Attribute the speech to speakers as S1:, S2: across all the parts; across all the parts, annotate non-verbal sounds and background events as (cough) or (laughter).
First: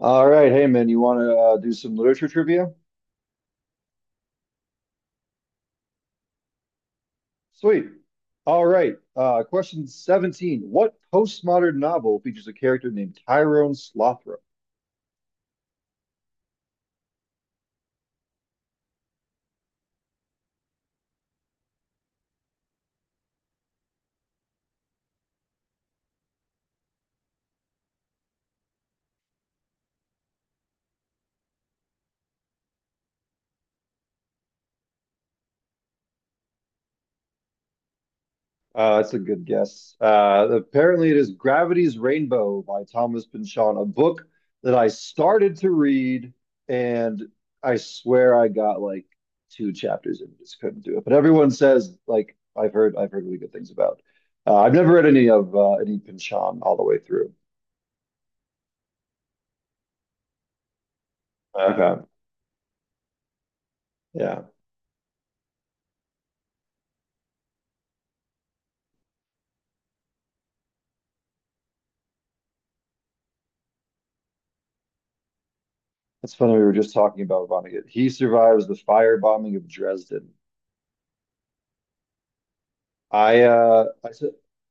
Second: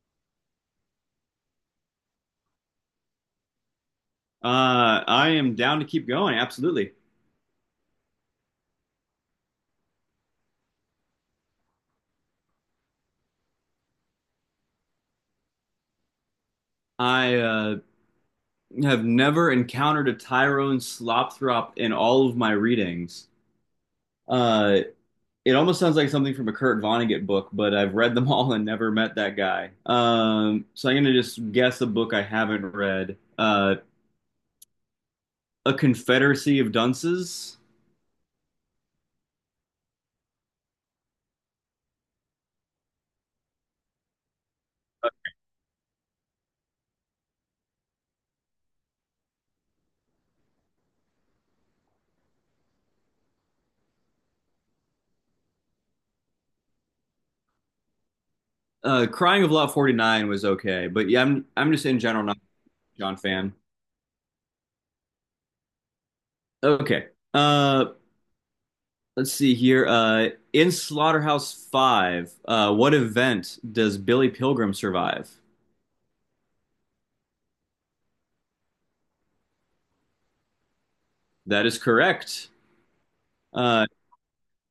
S1: All right, hey man, you want to do some literature trivia?
S2: I am down to keep going. Absolutely.
S1: Sweet. All right, question 17. What postmodern novel features a character named Tyrone Slothrop?
S2: I have never encountered a Tyrone Slopthrop in all of my readings. Uh, it almost sounds like something from a Kurt Vonnegut book, but I've read them (laughs) all and never met that guy. So I'm going to just guess a book I haven't read. A Confederacy of Dunces.
S1: That's a good guess. Apparently, it is Gravity's Rainbow by Thomas Pynchon, a book that I started to read, and I swear I got like two chapters and just couldn't do it. But everyone says like I've heard really good things about. I've never read any of any Pynchon all the way through.
S2: Crying of Lot 49 was okay, but yeah, I'm I'm just in
S1: Okay.
S2: general not a John fan.
S1: Yeah,
S2: Okay. Uh, Let's see here. In Slaughterhouse Five, what event does Billy Pilgrim survive?
S1: that's funny. We were just talking about Vonnegut. He survives the firebombing of Dresden.
S2: That is correct.
S1: I
S2: Uh,
S1: uh I s-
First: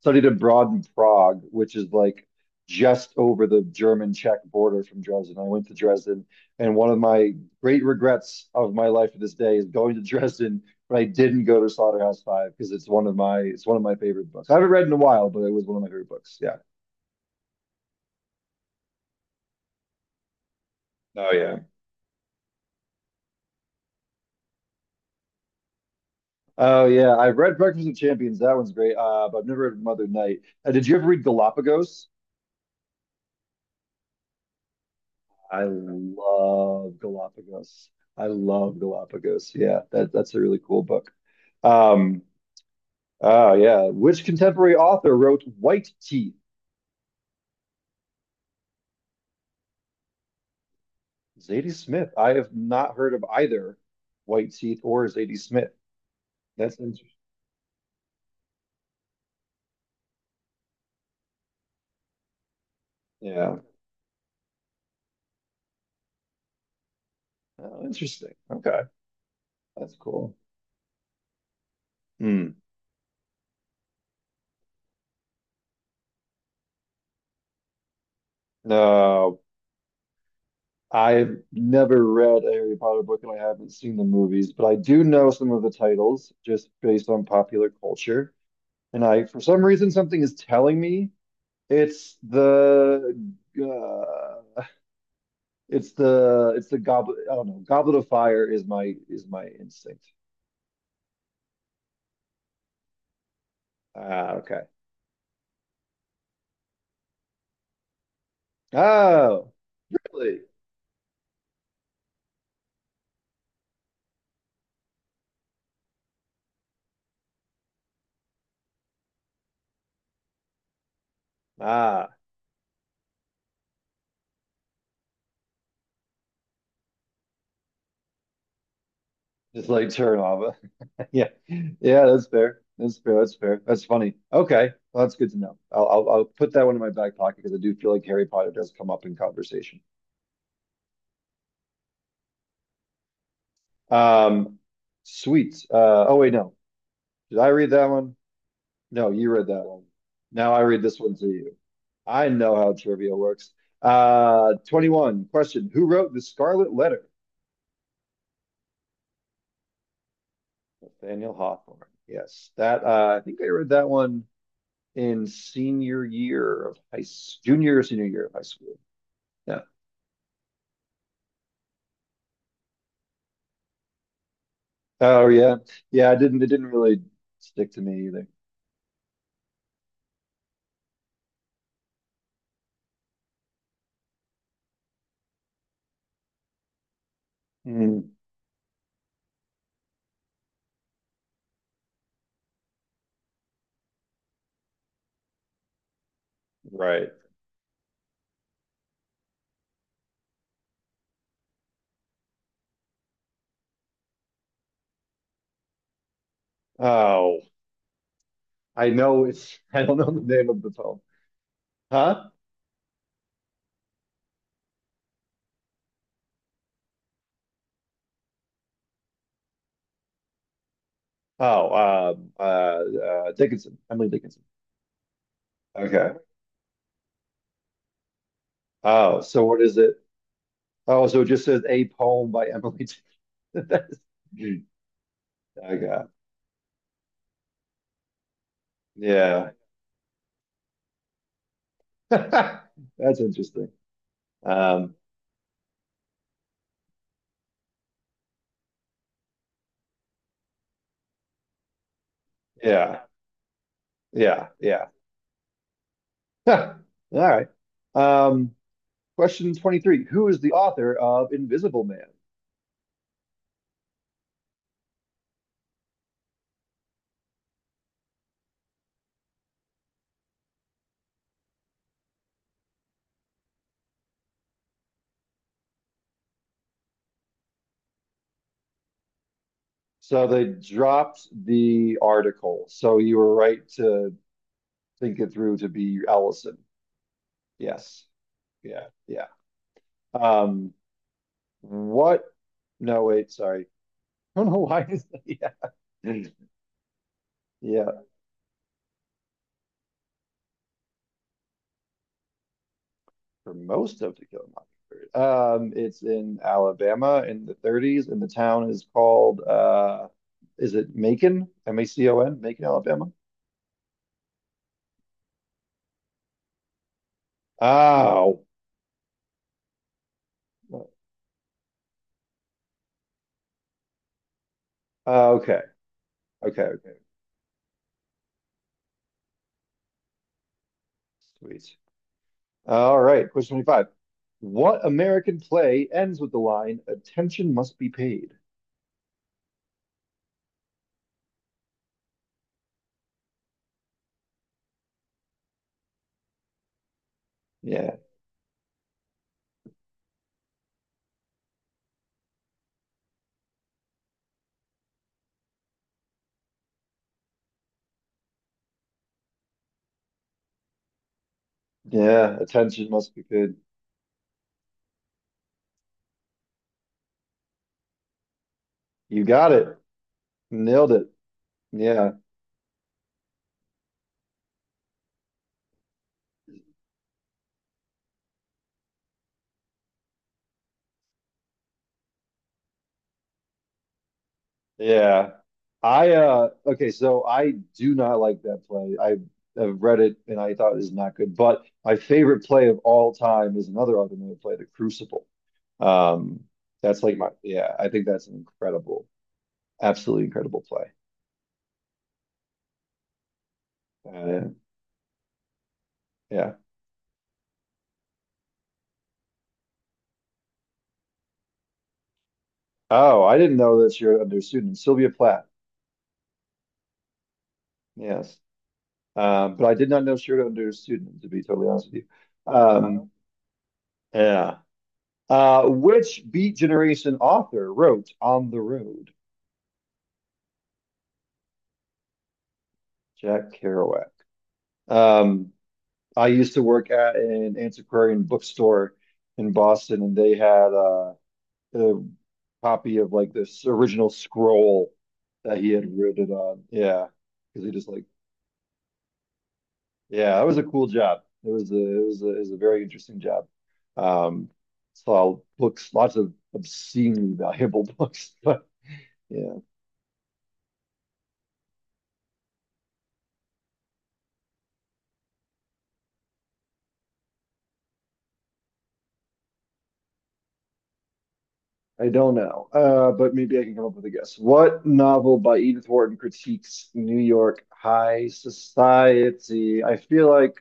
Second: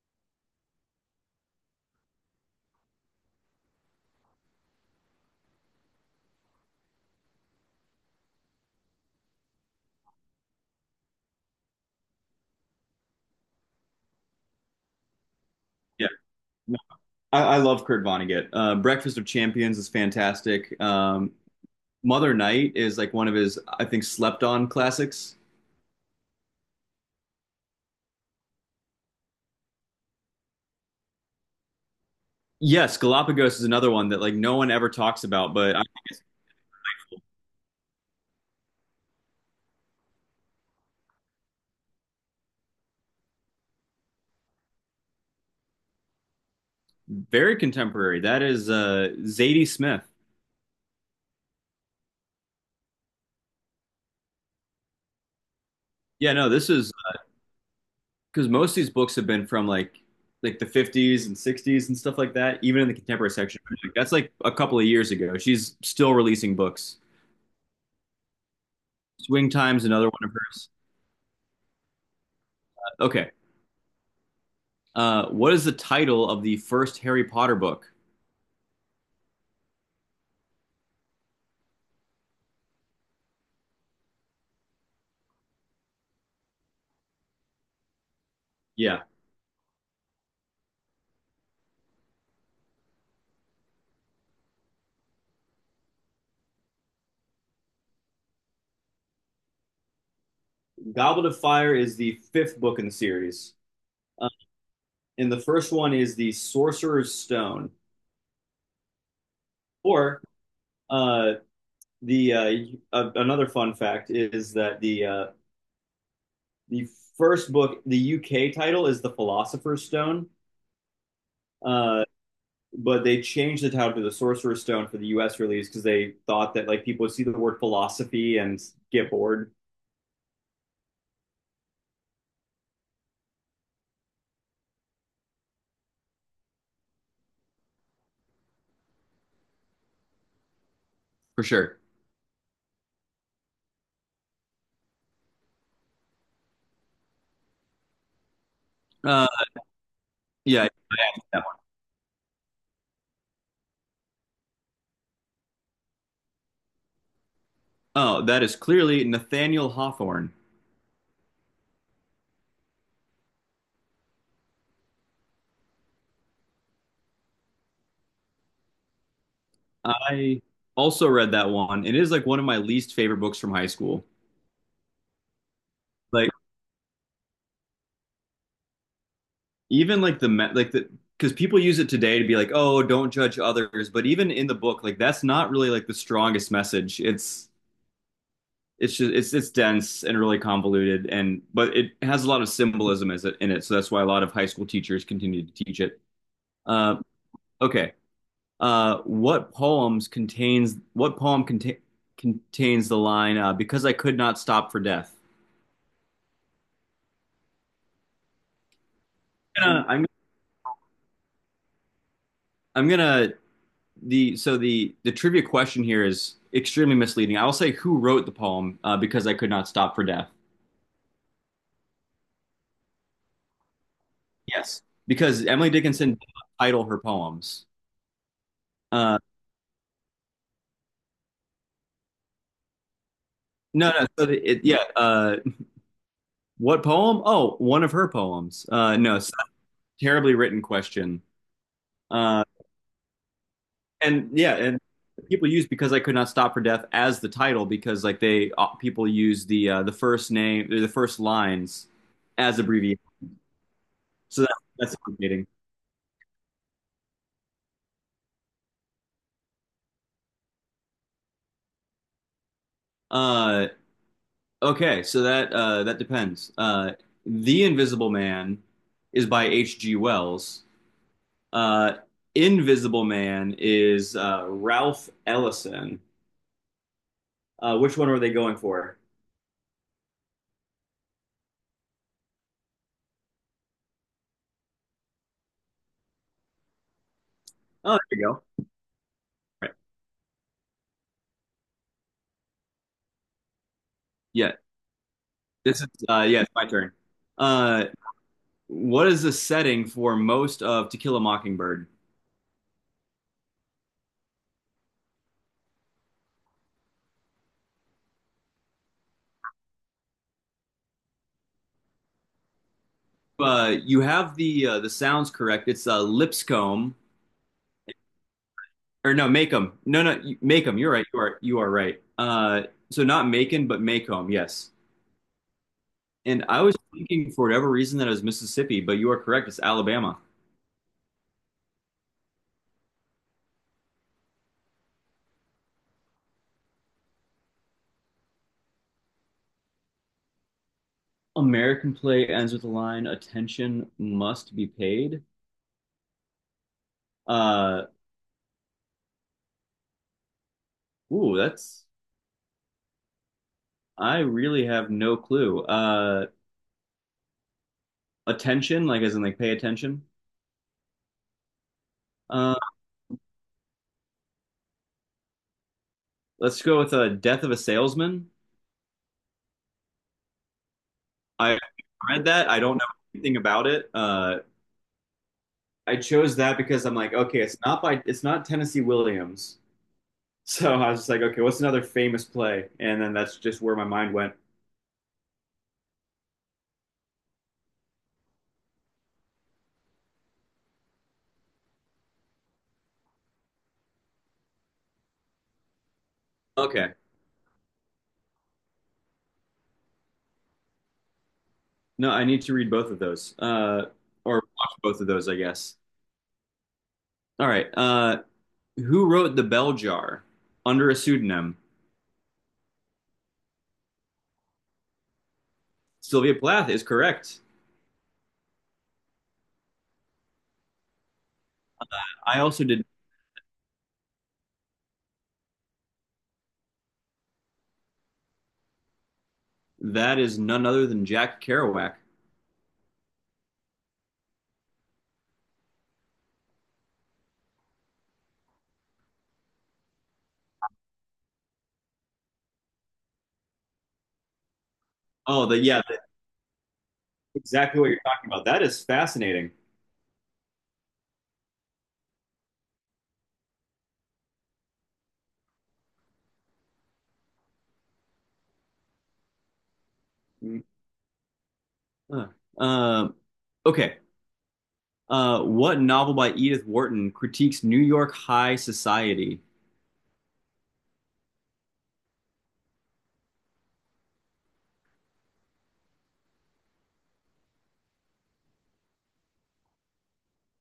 S1: studied abroad in Prague, which is like just over the German-Czech border from Dresden. I went to Dresden, and one of my great regrets of my life to this day is going to Dresden, but I didn't go to Slaughterhouse Five because it's one of my favorite books. I haven't read in a while, but it was one of my
S2: yeah,
S1: favorite books. Yeah.
S2: No, I love Kurt Vonnegut. Breakfast of Champions is fantastic.
S1: Oh yeah.
S2: Mother Night is like one of his, I think, slept on classics.
S1: Oh yeah. I've read Breakfast of Champions. That one's great. But I've never read Mother Night. Did you ever read Galapagos?
S2: Yes, Galapagos is another one that like no one ever talks about,
S1: I
S2: but I,
S1: love Galapagos. I love Galapagos. Yeah, that's a really cool book. Um, oh yeah. Which contemporary author wrote White Teeth?
S2: very contemporary. That is Zadie Smith.
S1: Zadie Smith. I have not heard of either White Teeth or Zadie Smith.
S2: Yeah, no, this
S1: That's
S2: is
S1: interesting.
S2: because most of these books have been from like the 50s and 60s and stuff like that, even in the contemporary
S1: Yeah.
S2: section. Like, that's like a couple of years ago, she's still releasing books.
S1: Oh, interesting. Okay.
S2: Swing time's
S1: That's
S2: another one of
S1: cool.
S2: hers.
S1: Hmm.
S2: Okay, what is the title of the first Harry Potter book?
S1: No, I've never read a Harry Potter book and I haven't seen the movies, but I do know some of the titles just based on popular culture.
S2: Yeah,
S1: And I, for some reason, something is telling me it's the uh, it's the goblet. I don't know. Goblet of Fire is my instinct.
S2: goblet of fire is the fifth book in the series. uh,
S1: Ah, okay.
S2: and the first one is the Sorcerer's Stone.
S1: Oh,
S2: Or
S1: really?
S2: uh, the Another fun fact is that the first book, the UK title, is the Philosopher's Stone. Uh,
S1: Ah,
S2: but they changed the title to the Sorcerer's Stone for the U.S. release because they thought that like people would see the word philosophy and get bored.
S1: just like turn off. (laughs) Yeah, yeah. That's fair. That's fair. That's fair. That's funny. Okay, well, that's good to know. I'll put that one in my back pocket because I do feel like Harry Potter does come up in conversation.
S2: For sure.
S1: Um, sweet. Oh wait, no. Did I read that one? No,
S2: Uh,
S1: you read that one. Now I
S2: yeah,
S1: read this one to
S2: that
S1: you.
S2: one.
S1: I know how trivia works. 21 question. Who wrote The Scarlet Letter?
S2: Oh, that is clearly Nathaniel Hawthorne.
S1: Nathaniel Hawthorne. Yes, that I think I read that one in senior year of junior or senior year of high school. Yeah.
S2: I also read that one. It is like one of my least favorite books from high school.
S1: Oh yeah, yeah. I
S2: Like
S1: didn't. It didn't really stick to me either.
S2: even like the because people use it today to be like, oh, don't judge others. But even in the book, like that's not really like the strongest message.
S1: Hmm.
S2: It's just it's dense and really convoluted, and but it has a lot of symbolism as it, in it, so that's why a lot of high school teachers continue to teach it. uh,
S1: Right.
S2: okay what poem contains the line because I could not stop for death?
S1: Oh, I know it's. (laughs) I
S2: I'm
S1: don't
S2: I'm,
S1: know the name of the poem. Huh?
S2: I'm gonna the so the trivia question here is extremely misleading. I will say, who wrote the poem because I could not stop for death?
S1: Oh, Dickinson. Emily Dickinson.
S2: Yes, because Emily Dickinson
S1: Okay.
S2: did not title her poems. Uh,
S1: Oh, so what is it? Oh, so it just says a poem by Emily. (laughs)
S2: no
S1: That's,
S2: no so the, it, yeah
S1: I got,
S2: What poem? Oh, one of her poems. No, it's not
S1: yeah.
S2: a terribly written question.
S1: (laughs)
S2: Uh,
S1: That's interesting.
S2: and yeah, and
S1: Um,
S2: People use because I could not stop for death as the title because like they people use the first name, the first lines, as abbreviation.
S1: yeah,
S2: So
S1: yeah,
S2: that,
S1: yeah.
S2: that's complicating.
S1: (laughs) All right. Um, question 23. Who is the author of Invisible Man?
S2: Uh, okay, so that that depends. The Invisible Man is by H.G. Wells. Uh, Invisible Man is Ralph Ellison. Which one were they going for?
S1: So they dropped the article. So you were right to think it through to be Ellison.
S2: Oh,
S1: Yes.
S2: there you go.
S1: Yeah, yeah.
S2: Right.
S1: Um, what? No, wait, sorry. (laughs) I don't
S2: Yeah.
S1: know why. (laughs) Yeah.
S2: It's my turn. Uh
S1: Yeah.
S2: what is the setting for most of To Kill a Mockingbird?
S1: For most of To Kill a Mockingbird. It's in Alabama in the 30s, and the town is called is it Macon? M A C O N, Macon, Alabama.
S2: You have the sounds correct. It's Lipscomb,
S1: Oh,
S2: or no, Macomb. No, no, you- Macomb. You're right. You are right. So not Macon but Macomb, yes.
S1: uh, okay,
S2: And I
S1: okay,
S2: was
S1: okay.
S2: thinking for whatever reason that it was Mississippi, but you are correct. It's Alabama.
S1: Sweet. All right. Question 25. What American play ends with the line "Attention must be paid"?
S2: American play ends with the line attention must be paid. Uh
S1: Yeah,
S2: ooh, that's I really have no clue. Attention, like as in like pay attention.
S1: yeah.
S2: Uh,
S1: Attention must be paid.
S2: let's go with Death of a Salesman.
S1: You got it. Nailed it.
S2: I
S1: Yeah.
S2: read that. I don't know anything about it. I chose that because I'm like, okay, it's not Tennessee Williams. (laughs) So I was just like, okay, what's another famous play? And then that's just where my mind went.
S1: Yeah. I okay, so I do not like that play. I have read it and I thought it is not good. But my favorite play of all time is another automated play, The Crucible. Um,
S2: Okay,
S1: that's like my yeah, I think that's an incredible, absolutely incredible play.
S2: no, I need to read both of those, or
S1: Uh,
S2: watch both of those, I guess.
S1: yeah.
S2: All right. Who wrote The Bell Jar under a pseudonym?
S1: Oh, I didn't know that Shirley under student. Sylvia Plath.
S2: Sylvia Plath is correct.
S1: Yes. But I did not know Shirley under student, to be totally honest with
S2: I
S1: you.
S2: also did.
S1: Um, yeah. Which Beat Generation author wrote On the Road?
S2: That is none other than Jack Kerouac.
S1: Jack Kerouac. Um, I used to work at an antiquarian bookstore in Boston, and they had a copy of like this original scroll that he had
S2: That's
S1: written on. Yeah, because he
S2: exactly
S1: just
S2: what you're
S1: like
S2: talking about. That is fascinating.
S1: yeah, that was a cool job. It was a, it was a very interesting job. Um, saw books, lots of obscenely valuable (laughs) books, but yeah.
S2: Mm, uh, uh, okay. What novel by Edith Wharton critiques New York high society?
S1: I don't know, but maybe I can come up with a guess. What novel by Edith Wharton critiques New York high society? I feel like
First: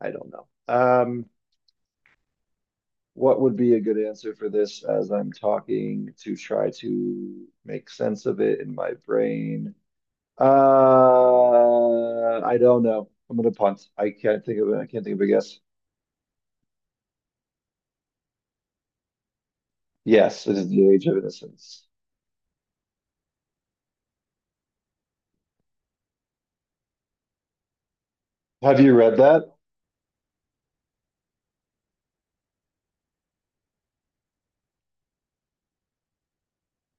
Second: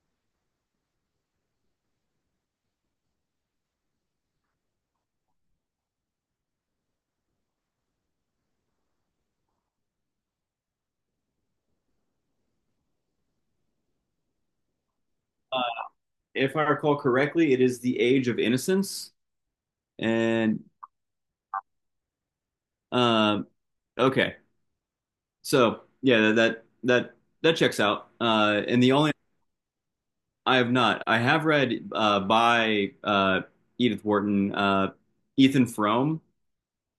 S1: I don't know. What would be a good answer for this as I'm talking to try to make sense of it in my brain? I don't know. I'm gonna punt. I can't think of it. I can't think of a guess.
S2: Uh, if I recall correctly, it is The Age of Innocence.
S1: Yes, it
S2: And
S1: is The Age of Innocence.
S2: uh, okay, so yeah, that checks out.
S1: Have
S2: And the
S1: you
S2: only,
S1: read that?
S2: I have not, I have read by Edith Wharton, Ethan Frome.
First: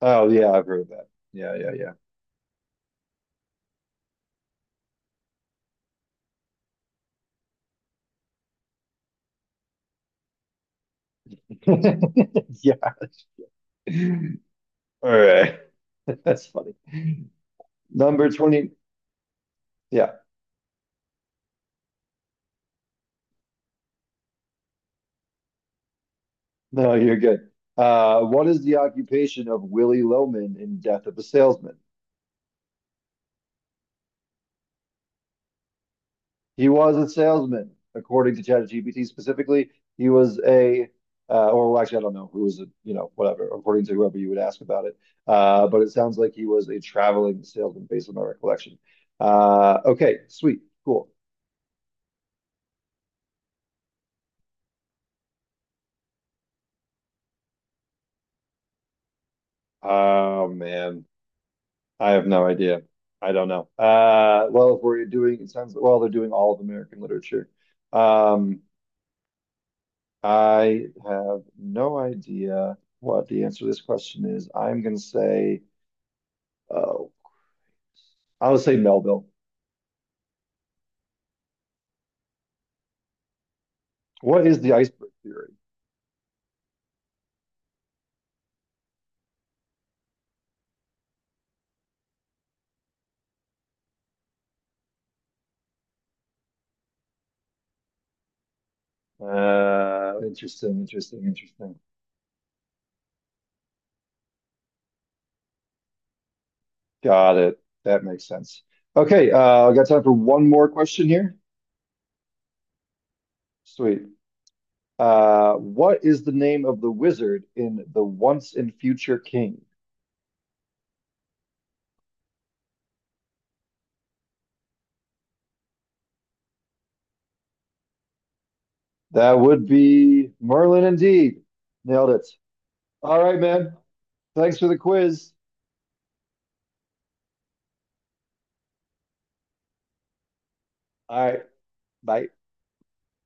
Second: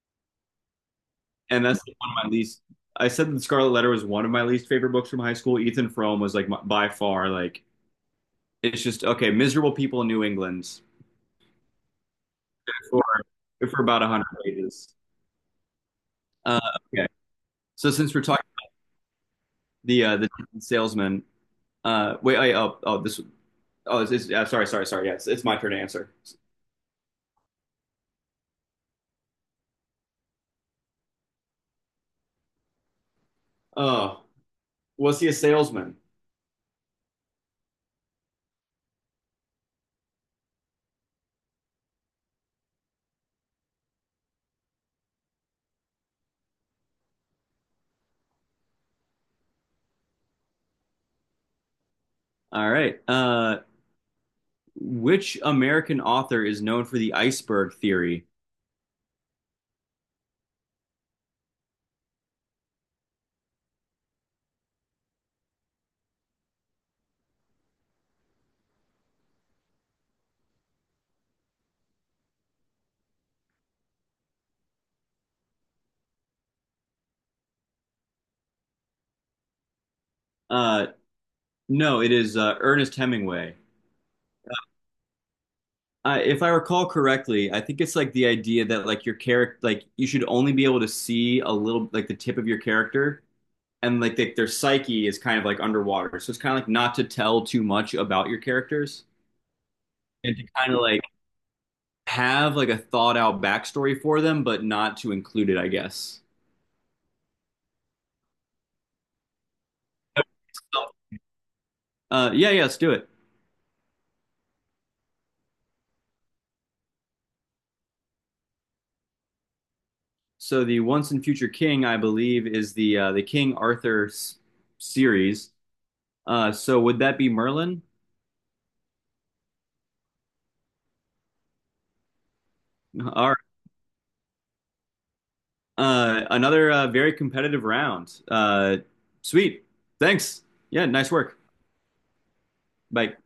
S1: Oh yeah, I've read that. Yeah,
S2: And that's
S1: yeah,
S2: one of my least. I said the Scarlet Letter was one of my least favorite books from high school. Ethan Frome was like my, by far like it's just okay. Miserable people in New England
S1: yeah. (laughs) Yeah.
S2: for about a hundred
S1: (laughs)
S2: pages.
S1: All right. (laughs) That's
S2: Uh,
S1: funny.
S2: okay, so since we're
S1: Number
S2: talking
S1: 20.
S2: the
S1: Yeah.
S2: uh, the salesman, wait, I, oh oh this oh it's, sorry sorry sorry, yeah it's my turn to answer.
S1: No, you're good. What is the occupation of Willy Loman in Death of a Salesman?
S2: Oh, was he a salesman?
S1: He was a salesman, according to ChatGPT specifically. He was a, or well, actually, I don't know who was a, you know, whatever, according to whoever you would ask about it. But it sounds like he was a traveling salesman based on my recollection. Okay, sweet, cool.
S2: All right. Which American author is known for the iceberg theory?
S1: Oh man. I have no idea. I don't know. Well, if we're doing, it sounds well, they're doing all of American literature. Um, I have no idea what the answer to this question is. I'm going to say, oh, I'll say Melville.
S2: Uh, no, it is Ernest Hemingway.
S1: What is the iceberg theory?
S2: If I recall correctly, I think it's like the idea that like your character, like you should only be able to see a little, like the tip of your character, and like the, their psyche is kind of like underwater. So it's kind of like not to tell too much about your characters, and to
S1: Interesting,
S2: kind of like
S1: interesting, interesting.
S2: have like a thought out backstory for them, but not to include it, I guess.
S1: Got it. That makes sense. Okay, I got time for one more question here.
S2: Yeah, let's do it.
S1: Sweet. What is the name of the wizard in The Once and Future King?
S2: So the Once and Future King, I believe, is the King Arthur s- series. So would that be Merlin?
S1: That would be Merlin indeed. Nailed it. All
S2: All
S1: right, man. Thanks for the quiz.
S2: Another very competitive round. Sweet. Thanks. Yeah, nice
S1: All
S2: work.
S1: right. Bye.
S2: Bye.